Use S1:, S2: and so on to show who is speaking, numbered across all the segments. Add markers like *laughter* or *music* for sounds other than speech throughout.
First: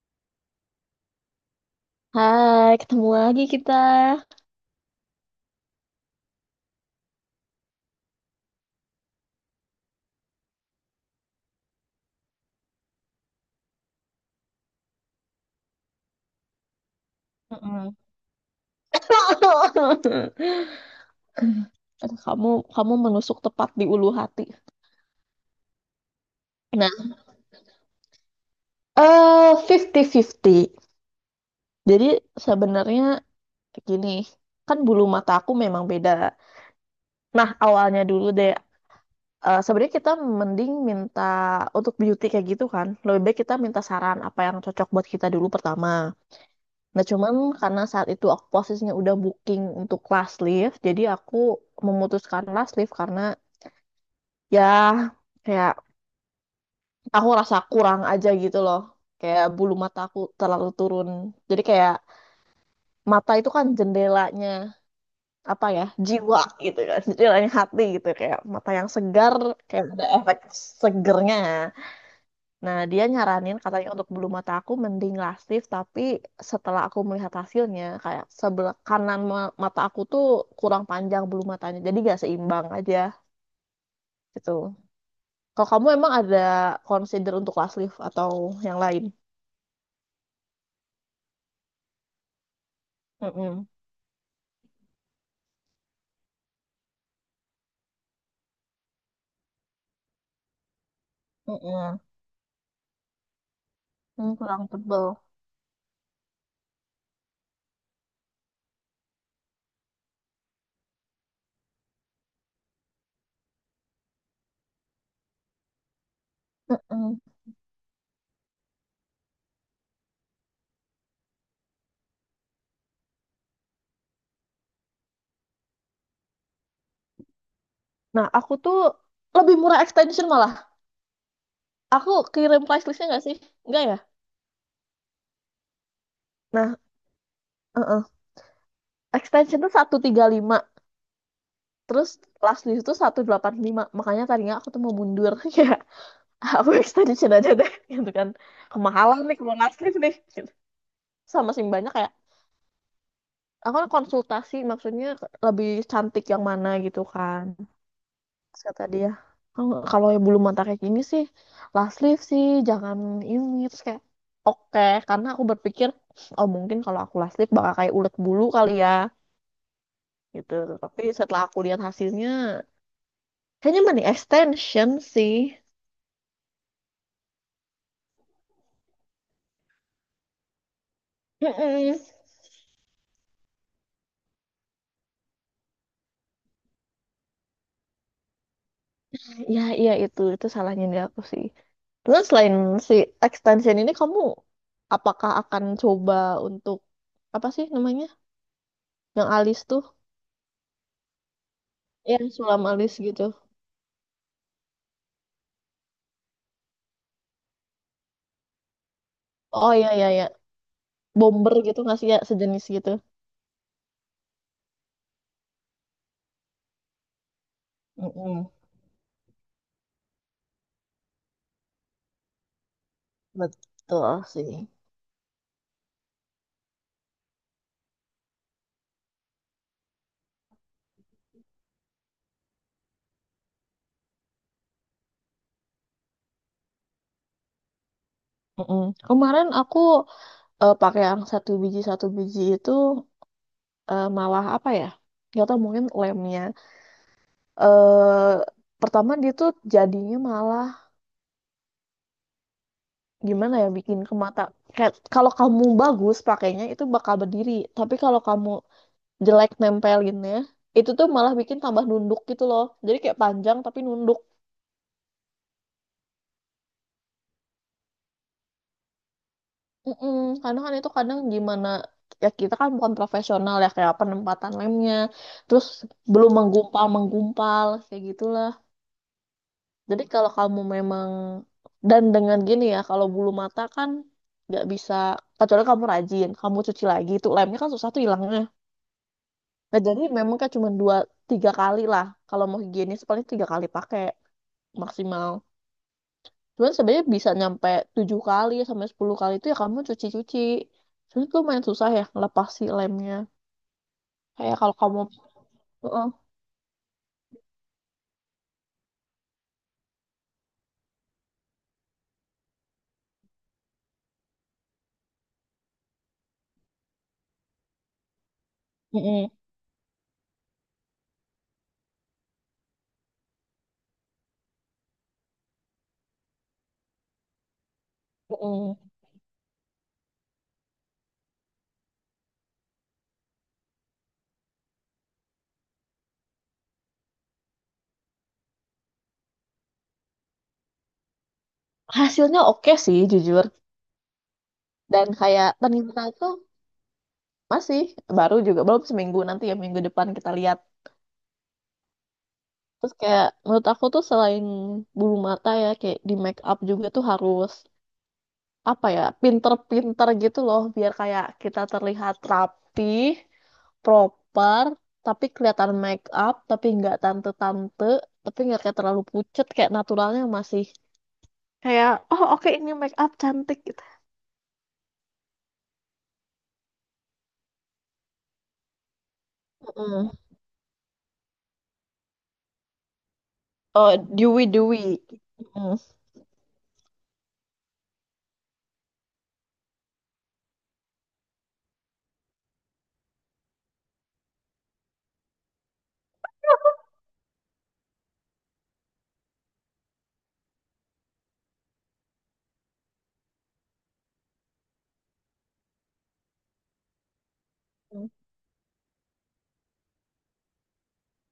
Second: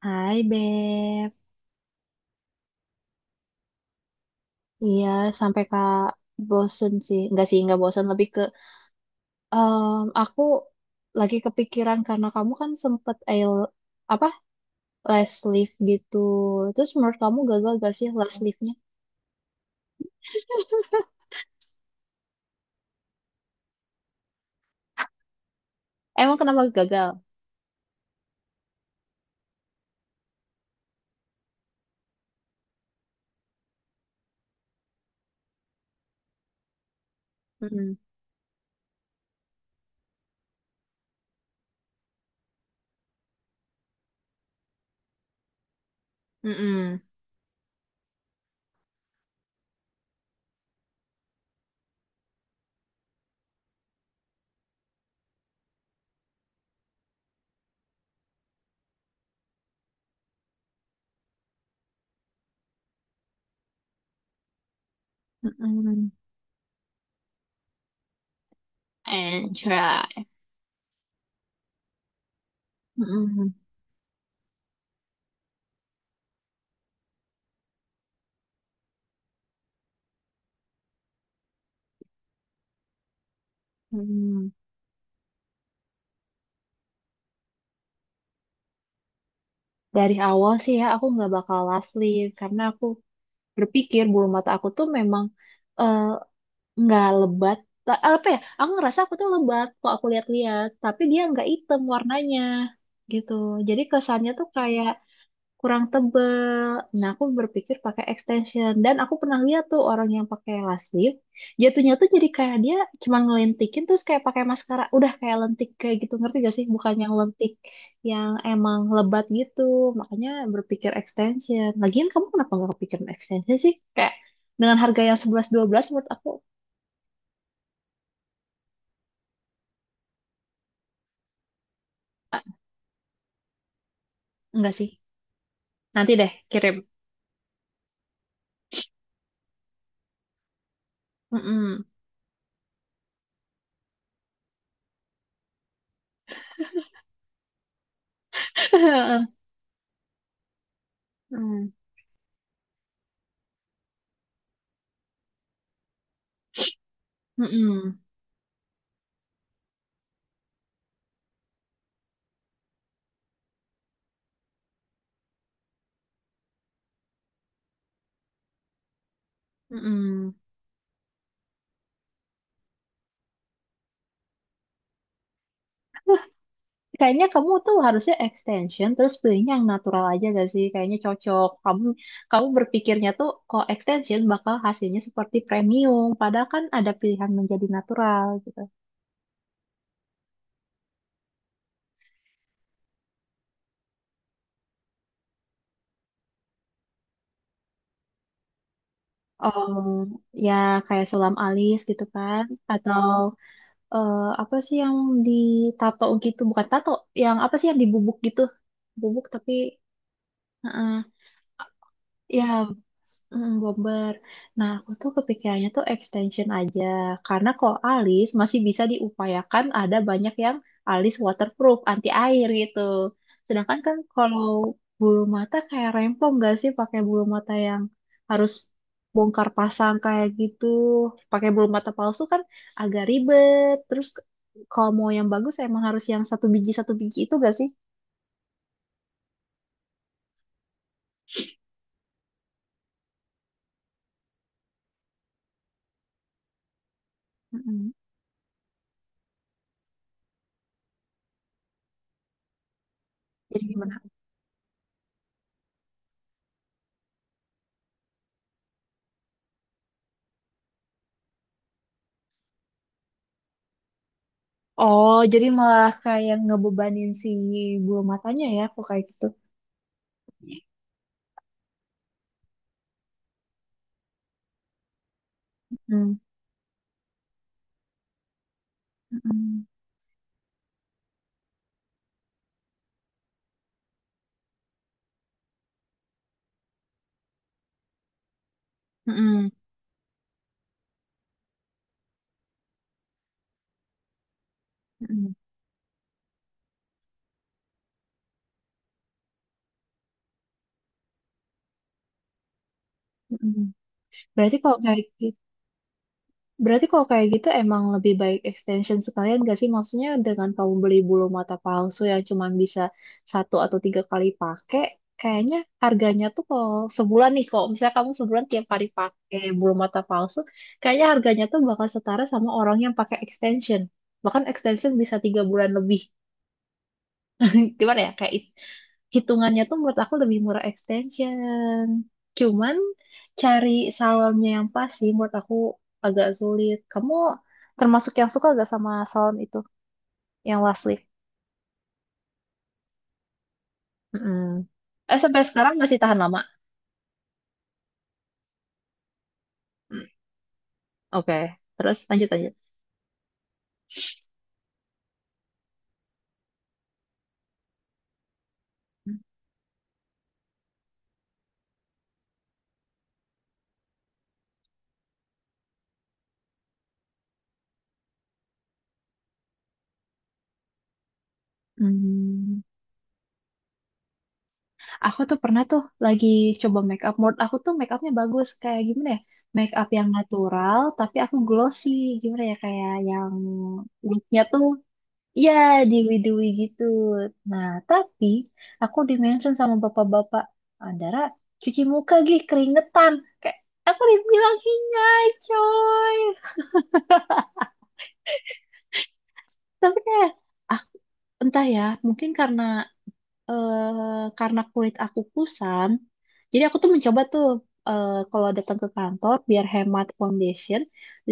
S1: Hai Beb.
S2: Hai, ketemu lagi kita.
S1: Iya, sampai kak bosen sih nggak bosen, lebih ke aku lagi kepikiran karena kamu kan sempet ail apa last lift gitu, terus menurut kamu gagal gak
S2: Mm-mm.
S1: sih last liftnya?
S2: *laughs* Aduh, kamu kamu menusuk tepat di ulu hati.
S1: Emang kenapa gagal?
S2: Nah, eh fifty. 50. Jadi sebenarnya gini, kan bulu mata aku memang beda. Nah,
S1: Mm-mm.
S2: awalnya dulu deh. Sebenarnya kita mending minta untuk beauty kayak gitu kan. Lebih baik kita minta saran apa yang cocok buat kita dulu pertama.
S1: Mm-mm.
S2: Nah, cuman karena saat itu aku posisinya udah booking untuk last lift, jadi aku memutuskan last lift karena ya kayak aku rasa kurang aja gitu loh, kayak bulu mata aku terlalu turun, jadi kayak mata itu kan jendelanya, apa ya,
S1: Mm-mm.
S2: jiwa gitu kan, jendelanya hati gitu, kayak mata yang segar,
S1: And
S2: kayak ada
S1: try.
S2: efek segernya. Nah, dia
S1: Mm-mm.
S2: nyaranin katanya untuk bulu mata aku mending lasif, tapi setelah aku melihat hasilnya kayak sebelah kanan mata aku tuh kurang panjang bulu matanya, jadi gak seimbang aja
S1: Mm-mm.
S2: gitu. Kalau kamu emang ada consider untuk last leaf atau yang lain?
S1: Dari awal sih ya aku nggak bakal last leave karena aku
S2: Mm-mm.
S1: berpikir bulu mata aku tuh memang ehm, nggak lebat. Apa ya, aku ngerasa aku tuh lebat kok, aku lihat-lihat, tapi dia nggak hitam
S2: Mm-mm.
S1: warnanya gitu, jadi kesannya
S2: Hmm,
S1: tuh
S2: kurang
S1: kayak
S2: tebel.
S1: kurang tebel. Nah, aku berpikir pakai extension, dan aku pernah lihat tuh orang yang pakai lash lift, jatuhnya tuh jadi kayak dia cuma ngelentikin terus kayak pakai maskara, udah kayak lentik kayak gitu, ngerti gak sih, bukan yang
S2: Mm-mm.
S1: lentik yang emang lebat gitu. Makanya berpikir extension, lagian kamu kenapa nggak kepikiran extension sih, kayak dengan harga yang sebelas dua belas menurut aku.
S2: Nah, aku tuh lebih murah extension malah. Aku kirim price listnya nggak sih? Nggak ya?
S1: Enggak sih. Nanti deh
S2: Nah,
S1: kirim.
S2: uh-uh. Extension tuh 135.
S1: Mm-mm.
S2: Terus last leaf tuh 185. Makanya tadinya aku tuh mau mundur. *laughs* Ya, aku extension aja deh. Gitu kan. Kemahalan nih kalau last leaf nih. Gitu. Sama sih
S1: Hmm.
S2: banyak kayak, aku kan konsultasi maksudnya lebih cantik yang mana gitu kan.
S1: Mm-mm.
S2: Terus kata dia, "Kalau kalau yang bulu mata kayak gini sih last leave sih jangan ini," terus kayak oke karena aku berpikir oh mungkin kalau aku last leave bakal kayak ulet bulu kali ya
S1: Mm-mm.
S2: gitu, tapi setelah aku lihat hasilnya kayaknya mending extension sih.
S1: Wah, kayaknya kamu tuh harusnya extension terus pilihnya yang natural aja gak sih? Kayaknya cocok. Kamu
S2: Mm-mm.
S1: kamu berpikirnya tuh kalau extension bakal hasilnya seperti premium, padahal kan ada pilihan menjadi natural gitu.
S2: Ya iya, itu salahnya di aku sih. Terus selain si extension ini kamu apakah akan coba untuk, apa sih namanya, yang alis tuh,
S1: Oh, ya, kayak sulam alis gitu
S2: yang
S1: kan,
S2: sulam alis
S1: atau
S2: gitu?
S1: eh, apa sih yang ditato gitu? Bukan tato, yang apa sih yang dibubuk gitu? Bubuk tapi...
S2: Oh iya iya iya, bomber gitu nggak sih, ya
S1: Ya,
S2: sejenis gitu.
S1: bomber. Nah, aku tuh kepikirannya tuh extension aja. Karena kalau alis
S2: Mm-mm.
S1: masih bisa diupayakan, ada banyak yang alis waterproof, anti air gitu. Sedangkan kan
S2: Betul
S1: kalau
S2: sih.
S1: bulu mata kayak rempong gak sih pakai bulu mata yang harus bongkar pasang kayak gitu. Pakai bulu mata palsu kan agak ribet. Terus kalau mau yang bagus emang harus yang satu biji itu gak sih?
S2: Mm-mm. Kemarin aku pakai yang satu biji itu, malah apa ya? Gak tau mungkin lemnya.
S1: Mm-mm.
S2: eh Pertama dia tuh jadinya malah, gimana
S1: Jadi
S2: ya,
S1: gimana?
S2: bikin ke mata. Kayak kalau kamu bagus pakainya itu bakal berdiri. Tapi kalau kamu jelek nempelinnya, itu tuh malah bikin tambah nunduk gitu loh. Jadi kayak panjang tapi nunduk.
S1: Oh, jadi malah kayak ngebebanin si bulu matanya ya, kok kayak gitu.
S2: Mm-mm, karena kan itu kadang gimana ya, kita kan bukan profesional ya, kayak penempatan lemnya terus
S1: Hmm.
S2: belum, menggumpal menggumpal kayak gitulah.
S1: Mm-mm.
S2: Jadi kalau kamu memang, dan dengan gini ya kalau bulu mata kan nggak bisa, kecuali kamu rajin kamu cuci lagi, itu lemnya kan susah tuh hilangnya.
S1: Mm-mm.
S2: Nah, jadi memang kayak cuma 2-3 kali lah, kalau mau higienis paling 3 kali pakai maksimal.
S1: Mm-mm.
S2: Cuman sebenarnya bisa nyampe 7 kali sampai 10 kali, itu ya kamu cuci-cuci. Cuman itu lumayan susah ya ngelepas si lemnya.
S1: Mm-mm.
S2: Kayak
S1: Berarti
S2: kalau
S1: kalau kayak
S2: kamu,
S1: gitu,
S2: heeh.
S1: berarti kalau kayak gitu emang lebih baik extension sekalian gak sih? Maksudnya dengan kamu beli bulu mata palsu yang cuma bisa satu atau tiga kali pakai, kayaknya harganya tuh kalau sebulan nih, kalau misalnya kamu sebulan tiap kali
S2: Mm-mm.
S1: pakai bulu mata palsu, kayaknya harganya tuh bakal setara sama orang yang pakai extension. Bahkan extension bisa 3 bulan lebih. Gimana ya, kayak
S2: Mm-mm.
S1: hitungannya tuh menurut aku lebih murah extension, cuman cari salonnya yang pas sih, menurut aku agak sulit. Kamu termasuk yang suka gak sama salon itu yang last lift?
S2: Hasilnya oke sih jujur.
S1: Mm-mm.
S2: Dan
S1: Eh, sampai
S2: kayak
S1: sekarang masih
S2: ternyata
S1: tahan
S2: tuh
S1: lama.
S2: masih baru juga, belum seminggu, nanti ya minggu
S1: Mm,
S2: depan kita lihat.
S1: oke, terus lanjut lanjut.
S2: Terus kayak menurut aku tuh selain bulu mata ya kayak di make up juga tuh harus, apa ya, pinter-pinter gitu loh biar kayak kita terlihat rapi, proper, tapi kelihatan make up tapi nggak tante-tante, tapi nggak kayak terlalu pucet, kayak naturalnya masih, kayak oh oke
S1: Hmm,
S2: ini make up cantik gitu.
S1: aku tuh pernah tuh lagi coba make up. Menurut aku tuh make upnya bagus. Kayak gimana ya? Make up yang
S2: Mm-mm.
S1: natural, tapi aku glossy. Gimana ya? Kayak yang
S2: Oh,
S1: looknya
S2: dewy
S1: tuh.
S2: dewy.
S1: Ya,
S2: Mm-mm.
S1: diwi-diwi gitu. Nah, tapi aku dimention sama bapak-bapak. Andara, cuci muka gih, keringetan. Kayak, aku dibilang hingai, coy. *laughs* Tapi kayak, aku, entah ya, mungkin karena karena kulit aku kusam. Jadi aku tuh mencoba tuh, kalau datang ke kantor, biar hemat foundation,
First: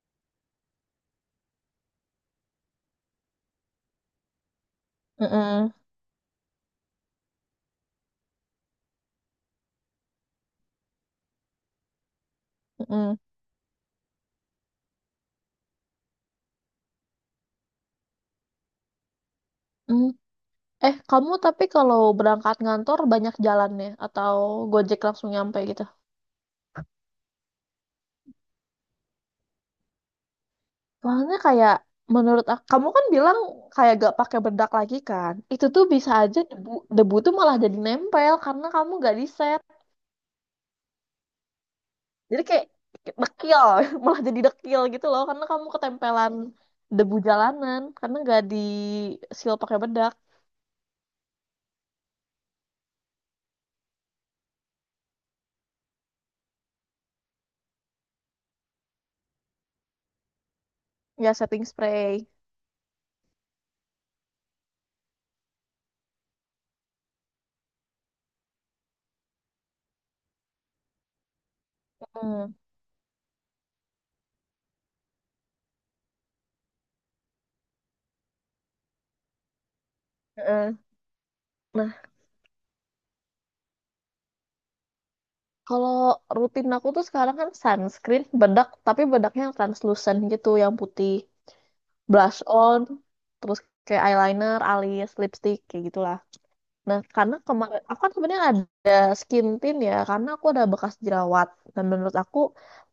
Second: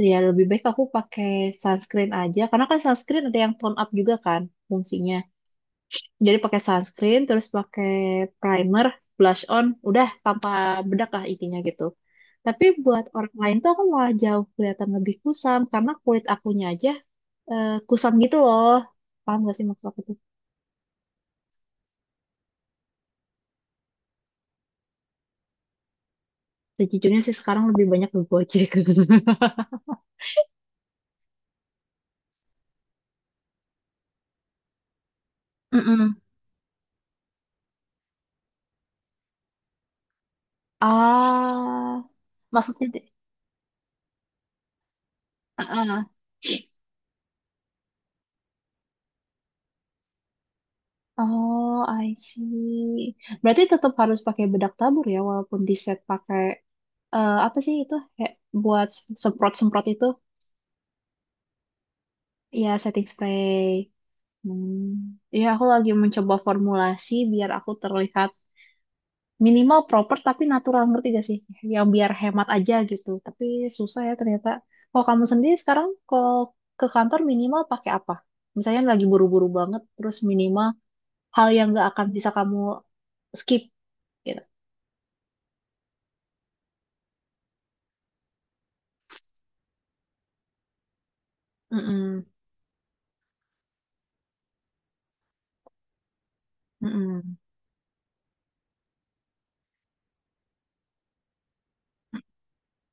S1: ya lebih baik aku pakai sunscreen aja. Karena kan sunscreen ada yang tone up juga kan, fungsinya.
S2: Mm-mm.
S1: Jadi pakai sunscreen, terus pakai primer, blush on, udah tanpa bedak lah intinya gitu. Tapi buat
S2: Mm-mm.
S1: orang lain tuh aku malah jauh kelihatan lebih kusam karena kulit akunya aja kusam gitu loh. Paham gak sih maksud aku
S2: Mm.
S1: tuh?
S2: Eh, kamu tapi kalau berangkat kantor banyak jalannya atau gojek langsung nyampe gitu?
S1: Sejujurnya sih sekarang lebih banyak ke Gojek.
S2: Soalnya kayak menurut aku, kamu kan bilang kayak gak pakai bedak lagi kan? Itu
S1: *laughs*
S2: tuh bisa
S1: Mm-mm.
S2: aja debu, debu tuh malah jadi nempel karena kamu gak di set.
S1: Ah,
S2: Jadi kayak
S1: maksudnya deh.
S2: dekil, *laughs* malah jadi dekil gitu loh karena
S1: Ah,
S2: kamu
S1: ah.
S2: ketempelan debu jalanan, karena gak di seal pakai bedak.
S1: Oh, I see. Berarti tetap harus pakai bedak tabur ya, walaupun di set pakai apa sih itu? Kayak buat semprot-semprot itu.
S2: Ya, setting spray.
S1: Iya, setting spray. Hmm. Iya, aku lagi mencoba formulasi biar aku terlihat minimal proper tapi natural, ngerti gak sih? Yang biar hemat
S2: Hmm.
S1: aja gitu. Tapi susah ya ternyata. Kalau kamu sendiri sekarang kalau ke kantor minimal pakai apa? Misalnya lagi buru-buru banget, terus minimal
S2: Heeh.
S1: hal yang gak
S2: Nah,
S1: akan bisa kamu skip gitu.
S2: kalau rutin aku tuh sekarang kan sunscreen, bedak, tapi bedaknya yang translucent gitu, yang putih.
S1: Mm-mm.
S2: Blush on, terus kayak eyeliner, alis, lipstick, kayak gitu. Nah, karena
S1: Mm-mm.
S2: kemarin aku kan sebenarnya ada skin tint ya, karena aku ada bekas jerawat. Dan menurut aku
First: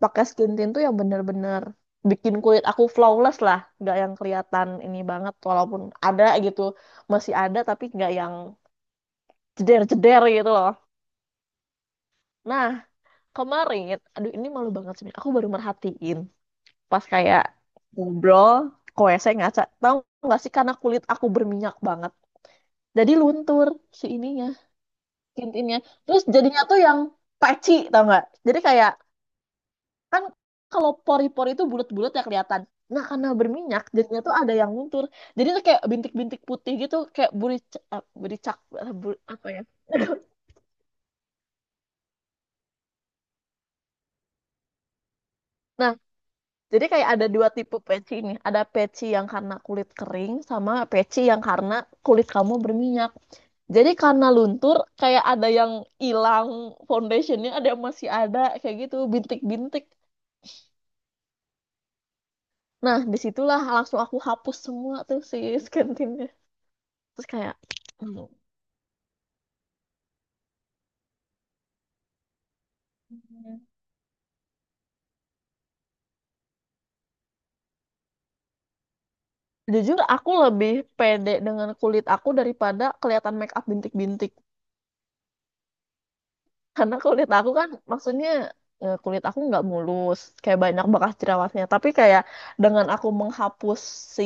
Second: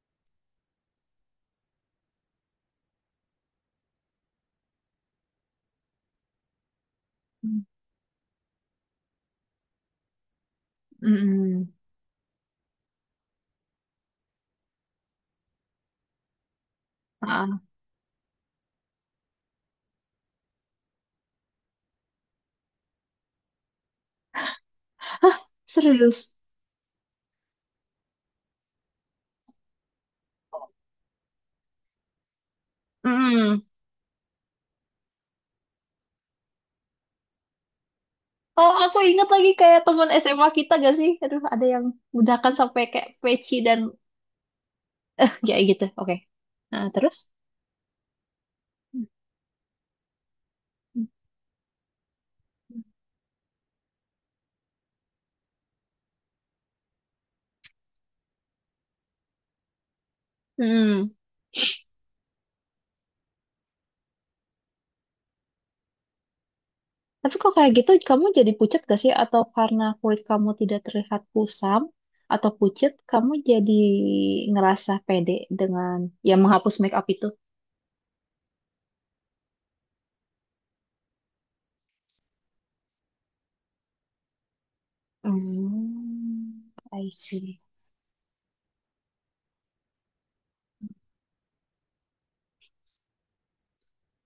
S2: pakai skin tint tuh yang bener-bener bikin kulit aku flawless lah, nggak yang kelihatan ini banget, walaupun ada gitu, masih ada tapi nggak yang jeder-jeder gitu loh.
S1: Mm-mm.
S2: Nah, kemarin, aduh ini malu banget sebenarnya, aku baru merhatiin pas kayak
S1: Ah.
S2: ngobrol, koe saya ngaca, tahu nggak sih, karena kulit aku berminyak banget, jadi luntur si ininya,
S1: Hah,
S2: intinya. Terus
S1: serius?
S2: jadinya tuh yang peci, tau nggak, jadi kayak, kan kalau pori-pori itu bulat-bulat ya kelihatan, nah karena
S1: Mm-mm.
S2: berminyak jadinya tuh ada yang luntur, jadi tuh kayak bintik-bintik putih gitu kayak buricak buricak,
S1: Oh,
S2: eh,
S1: aku ingat
S2: apa
S1: lagi
S2: ya
S1: kayak teman
S2: *laughs*
S1: SMA kita gak sih? Aduh, ada yang udakan sampai kayak peci dan *laughs* kayak gitu.
S2: nah
S1: Oke. Nah,
S2: jadi kayak
S1: terus?
S2: ada dua tipe peci ini, ada peci yang karena kulit kering, sama peci yang karena kulit kamu berminyak jadi karena luntur kayak ada yang hilang foundationnya, ada yang masih ada kayak gitu bintik-bintik.
S1: Hmm.
S2: Nah, disitulah langsung aku hapus semua tuh si skintinnya. Terus
S1: Tapi kok
S2: kayak,
S1: kayak gitu
S2: hmm,
S1: kamu jadi pucat gak sih? Atau karena kulit kamu tidak terlihat kusam atau pucat, kamu jadi ngerasa pede dengan ya menghapus make up itu?
S2: jujur aku lebih pede dengan kulit aku daripada kelihatan make up bintik-bintik.
S1: Hmm,
S2: Karena
S1: I
S2: kulit aku
S1: see.
S2: kan, maksudnya kulit aku nggak mulus, kayak banyak bekas jerawatnya. Tapi kayak dengan aku menghapus si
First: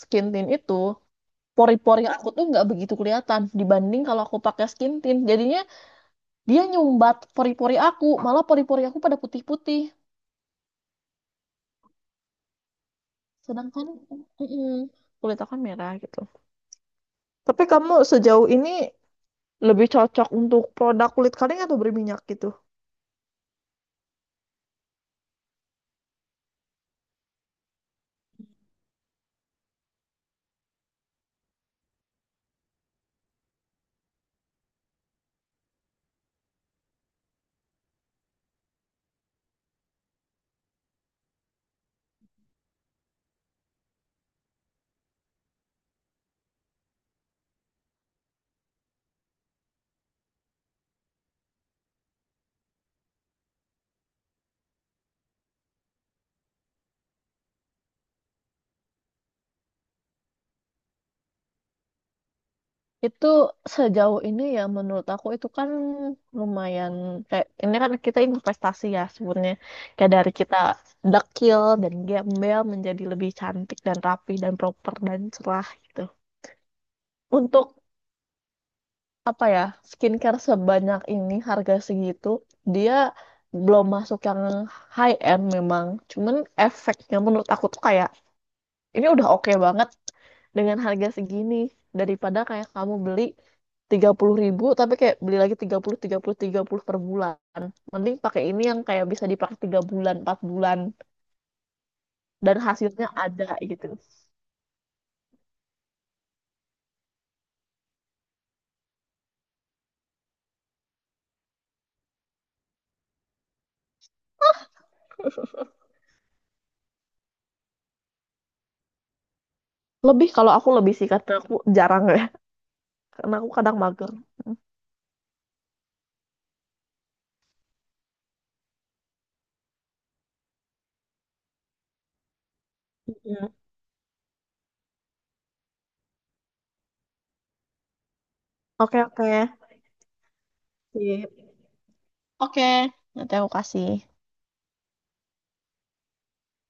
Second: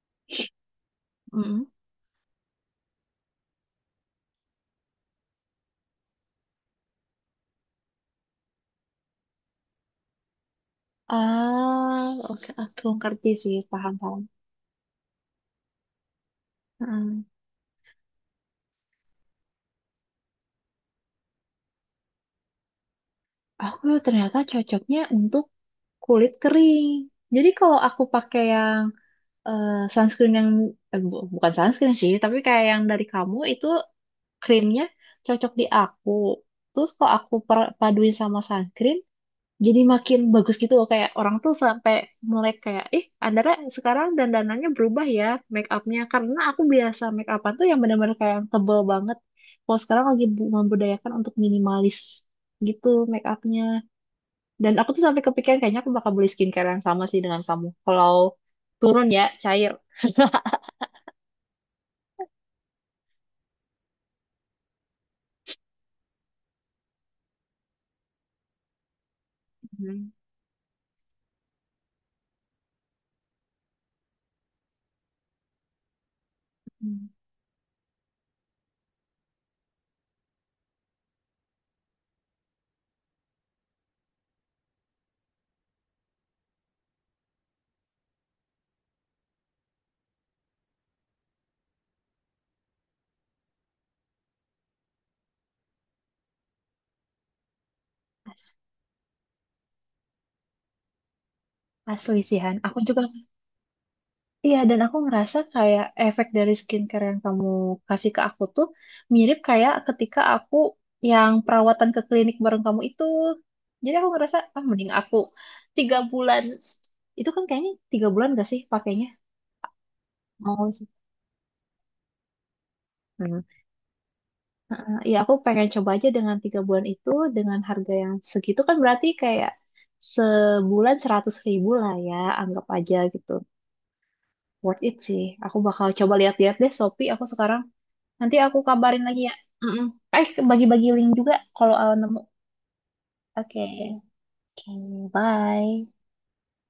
S2: skin tint itu,
S1: Mm-mm.
S2: pori-pori aku tuh nggak begitu kelihatan dibanding kalau aku pakai skin tint. Jadinya dia nyumbat pori-pori aku, malah pori-pori aku pada putih-putih.
S1: Ah, oke, aku ngerti sih,
S2: Sedangkan
S1: paham-paham.
S2: mm, kulit aku kan merah gitu. Tapi kamu sejauh ini lebih cocok untuk produk kulit kering atau berminyak gitu?
S1: Aku ternyata cocoknya untuk kulit kering. Jadi kalau aku pakai yang sunscreen yang bukan sunscreen sih, tapi kayak yang dari kamu itu krimnya cocok di aku. Terus kalau aku paduin sama sunscreen, jadi makin bagus gitu loh. Kayak orang tuh sampai mulai kayak, ih, Andara sekarang dandanannya berubah ya make upnya. Karena aku biasa make upan tuh yang benar-benar kayak yang tebel banget. Kalau sekarang lagi membudayakan untuk minimalis gitu make upnya. Dan aku tuh sampai kepikiran kayaknya aku bakal beli skincare yang sama sih dengan kamu. Kalau turun ya, cair.
S2: Itu sejauh ini ya menurut aku itu kan lumayan, kayak ini kan kita investasi ya sebenarnya,
S1: Hmm.
S2: kayak dari kita dekil dan gembel menjadi lebih cantik dan rapi dan proper dan cerah gitu.
S1: Hmm.
S2: Untuk, apa ya, skincare sebanyak ini harga segitu, dia belum masuk yang high end memang, cuman efeknya menurut aku tuh kayak ini udah oke banget dengan harga segini, daripada kayak kamu beli 30.000 tapi kayak beli lagi tiga tiga puluh 30 30 per bulan, mending pakai
S1: As-
S2: ini yang kayak bisa dipakai 3 bulan 4 bulan
S1: Asli sih Han.
S2: dan
S1: Aku juga
S2: hasilnya ada gitu.
S1: iya, dan aku ngerasa kayak efek dari skincare yang kamu kasih ke aku tuh mirip kayak ketika aku yang perawatan ke klinik bareng kamu itu. Jadi aku ngerasa ah mending aku 3 bulan, itu kan kayaknya 3 bulan gak sih pakainya?
S2: Lebih, kalau aku
S1: Mau sih.
S2: lebih sih karena aku jarang ya, karena aku kadang mager.
S1: Ya, aku pengen coba aja dengan 3 bulan itu, dengan harga yang segitu kan berarti kayak sebulan 100 ribu lah ya, anggap aja gitu.
S2: Mm.
S1: Worth it sih. Aku bakal coba lihat-lihat deh Shopee aku sekarang. Nanti aku
S2: Oke
S1: kabarin lagi
S2: oke.
S1: ya. Mm-mm. Eh, bagi-bagi link juga
S2: Sip.
S1: kalau nemu.
S2: Oke, nanti aku
S1: Oke.
S2: kasih.
S1: Oke, bye.